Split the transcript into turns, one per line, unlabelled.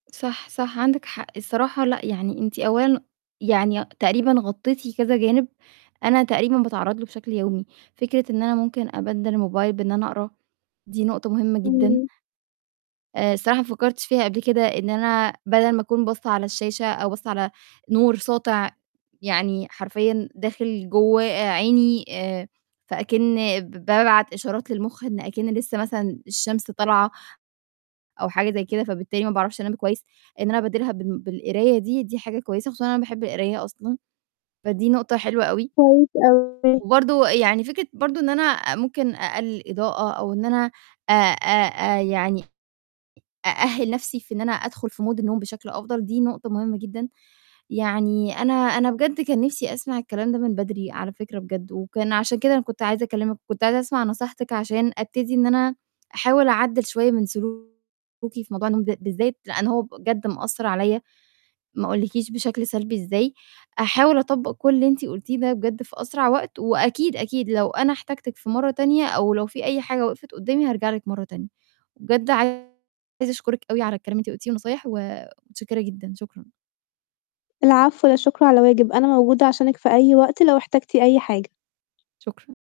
صح، صح، عندِك حق. الصراحة لأ، يعني أنتِ أولًا يعني تقريبًا غطّيتِ كذا جانب أنا تقريبًا باتعرَّض له بشكل يومي. فكرة إن أنا ممكن أبَدِّل الموبايل بإن أنا أقرا، دي نقطة مهمة جدًا.
إمم.
آآ الصراحة ما فكّرتش فيها قبل كده إن أنا بَدَل ما أكون باصّة على الشاشة أو باصّة على نور ساطع يعني حرفيًا داخل جوّه عيني، آآ فأكِن بابعت إشارات للمُخ إن أكِن لسّه مثلًا الشمس طالعة أو حاجة زي كده، فبالتالي ما باعرفش أنام كويس، إن أنا أبدِّلها بال بالقراية دي، دي حاجة كويسة، خصوصًا أنا باحب القراية أصلًا، فدي نقطة حلوة أوي.
كويس أوي.
وبرضه يعني، فكرة برضه إن أنا ممكن أقلِّل إضاءة أو إن أنا أ أ أ يعني أأهِّل نَفْسي في إن أنا أدخُل في mood النوم بشكل أفضل، دي نقطة مهمة جدًا. يعني أنا أنا بجد كان نِفْسي أسمع الكلام ده من بدري على فكرة بجد وكان عشان كده أنا كنت عايزة أكلِّمِك، كنت عايزة أسمع نصيحتِك عشان أبتدي إن أنا أحاول أعدِّل شوية من سلوكي في موضوع النوم ده بالذات، لإن هو بجد مأثّر عليّا، ما أقولِّكيش بشكل سلبي إزاي. أحاول أطبَّق كل اللي أنتِ قلتيه ده بجد في أسرع وقت وأكيد، أكيد لو أنا احتجتِك في مرّة تانية أو لو فيه أي حاجة وِقِفت قُدّامي، هارجع لِك مرّة تانية. بجد عايزة أشكُرِك أوي على الكلام اللي أنتِ قُلتيه والنصايح ومتشكِّرة جدًا، شكرًا
العفو، لا شكر على واجب. أنا موجودة عشانِك في أي وقت لو احتجتِ أي حاجة.
شكرًا.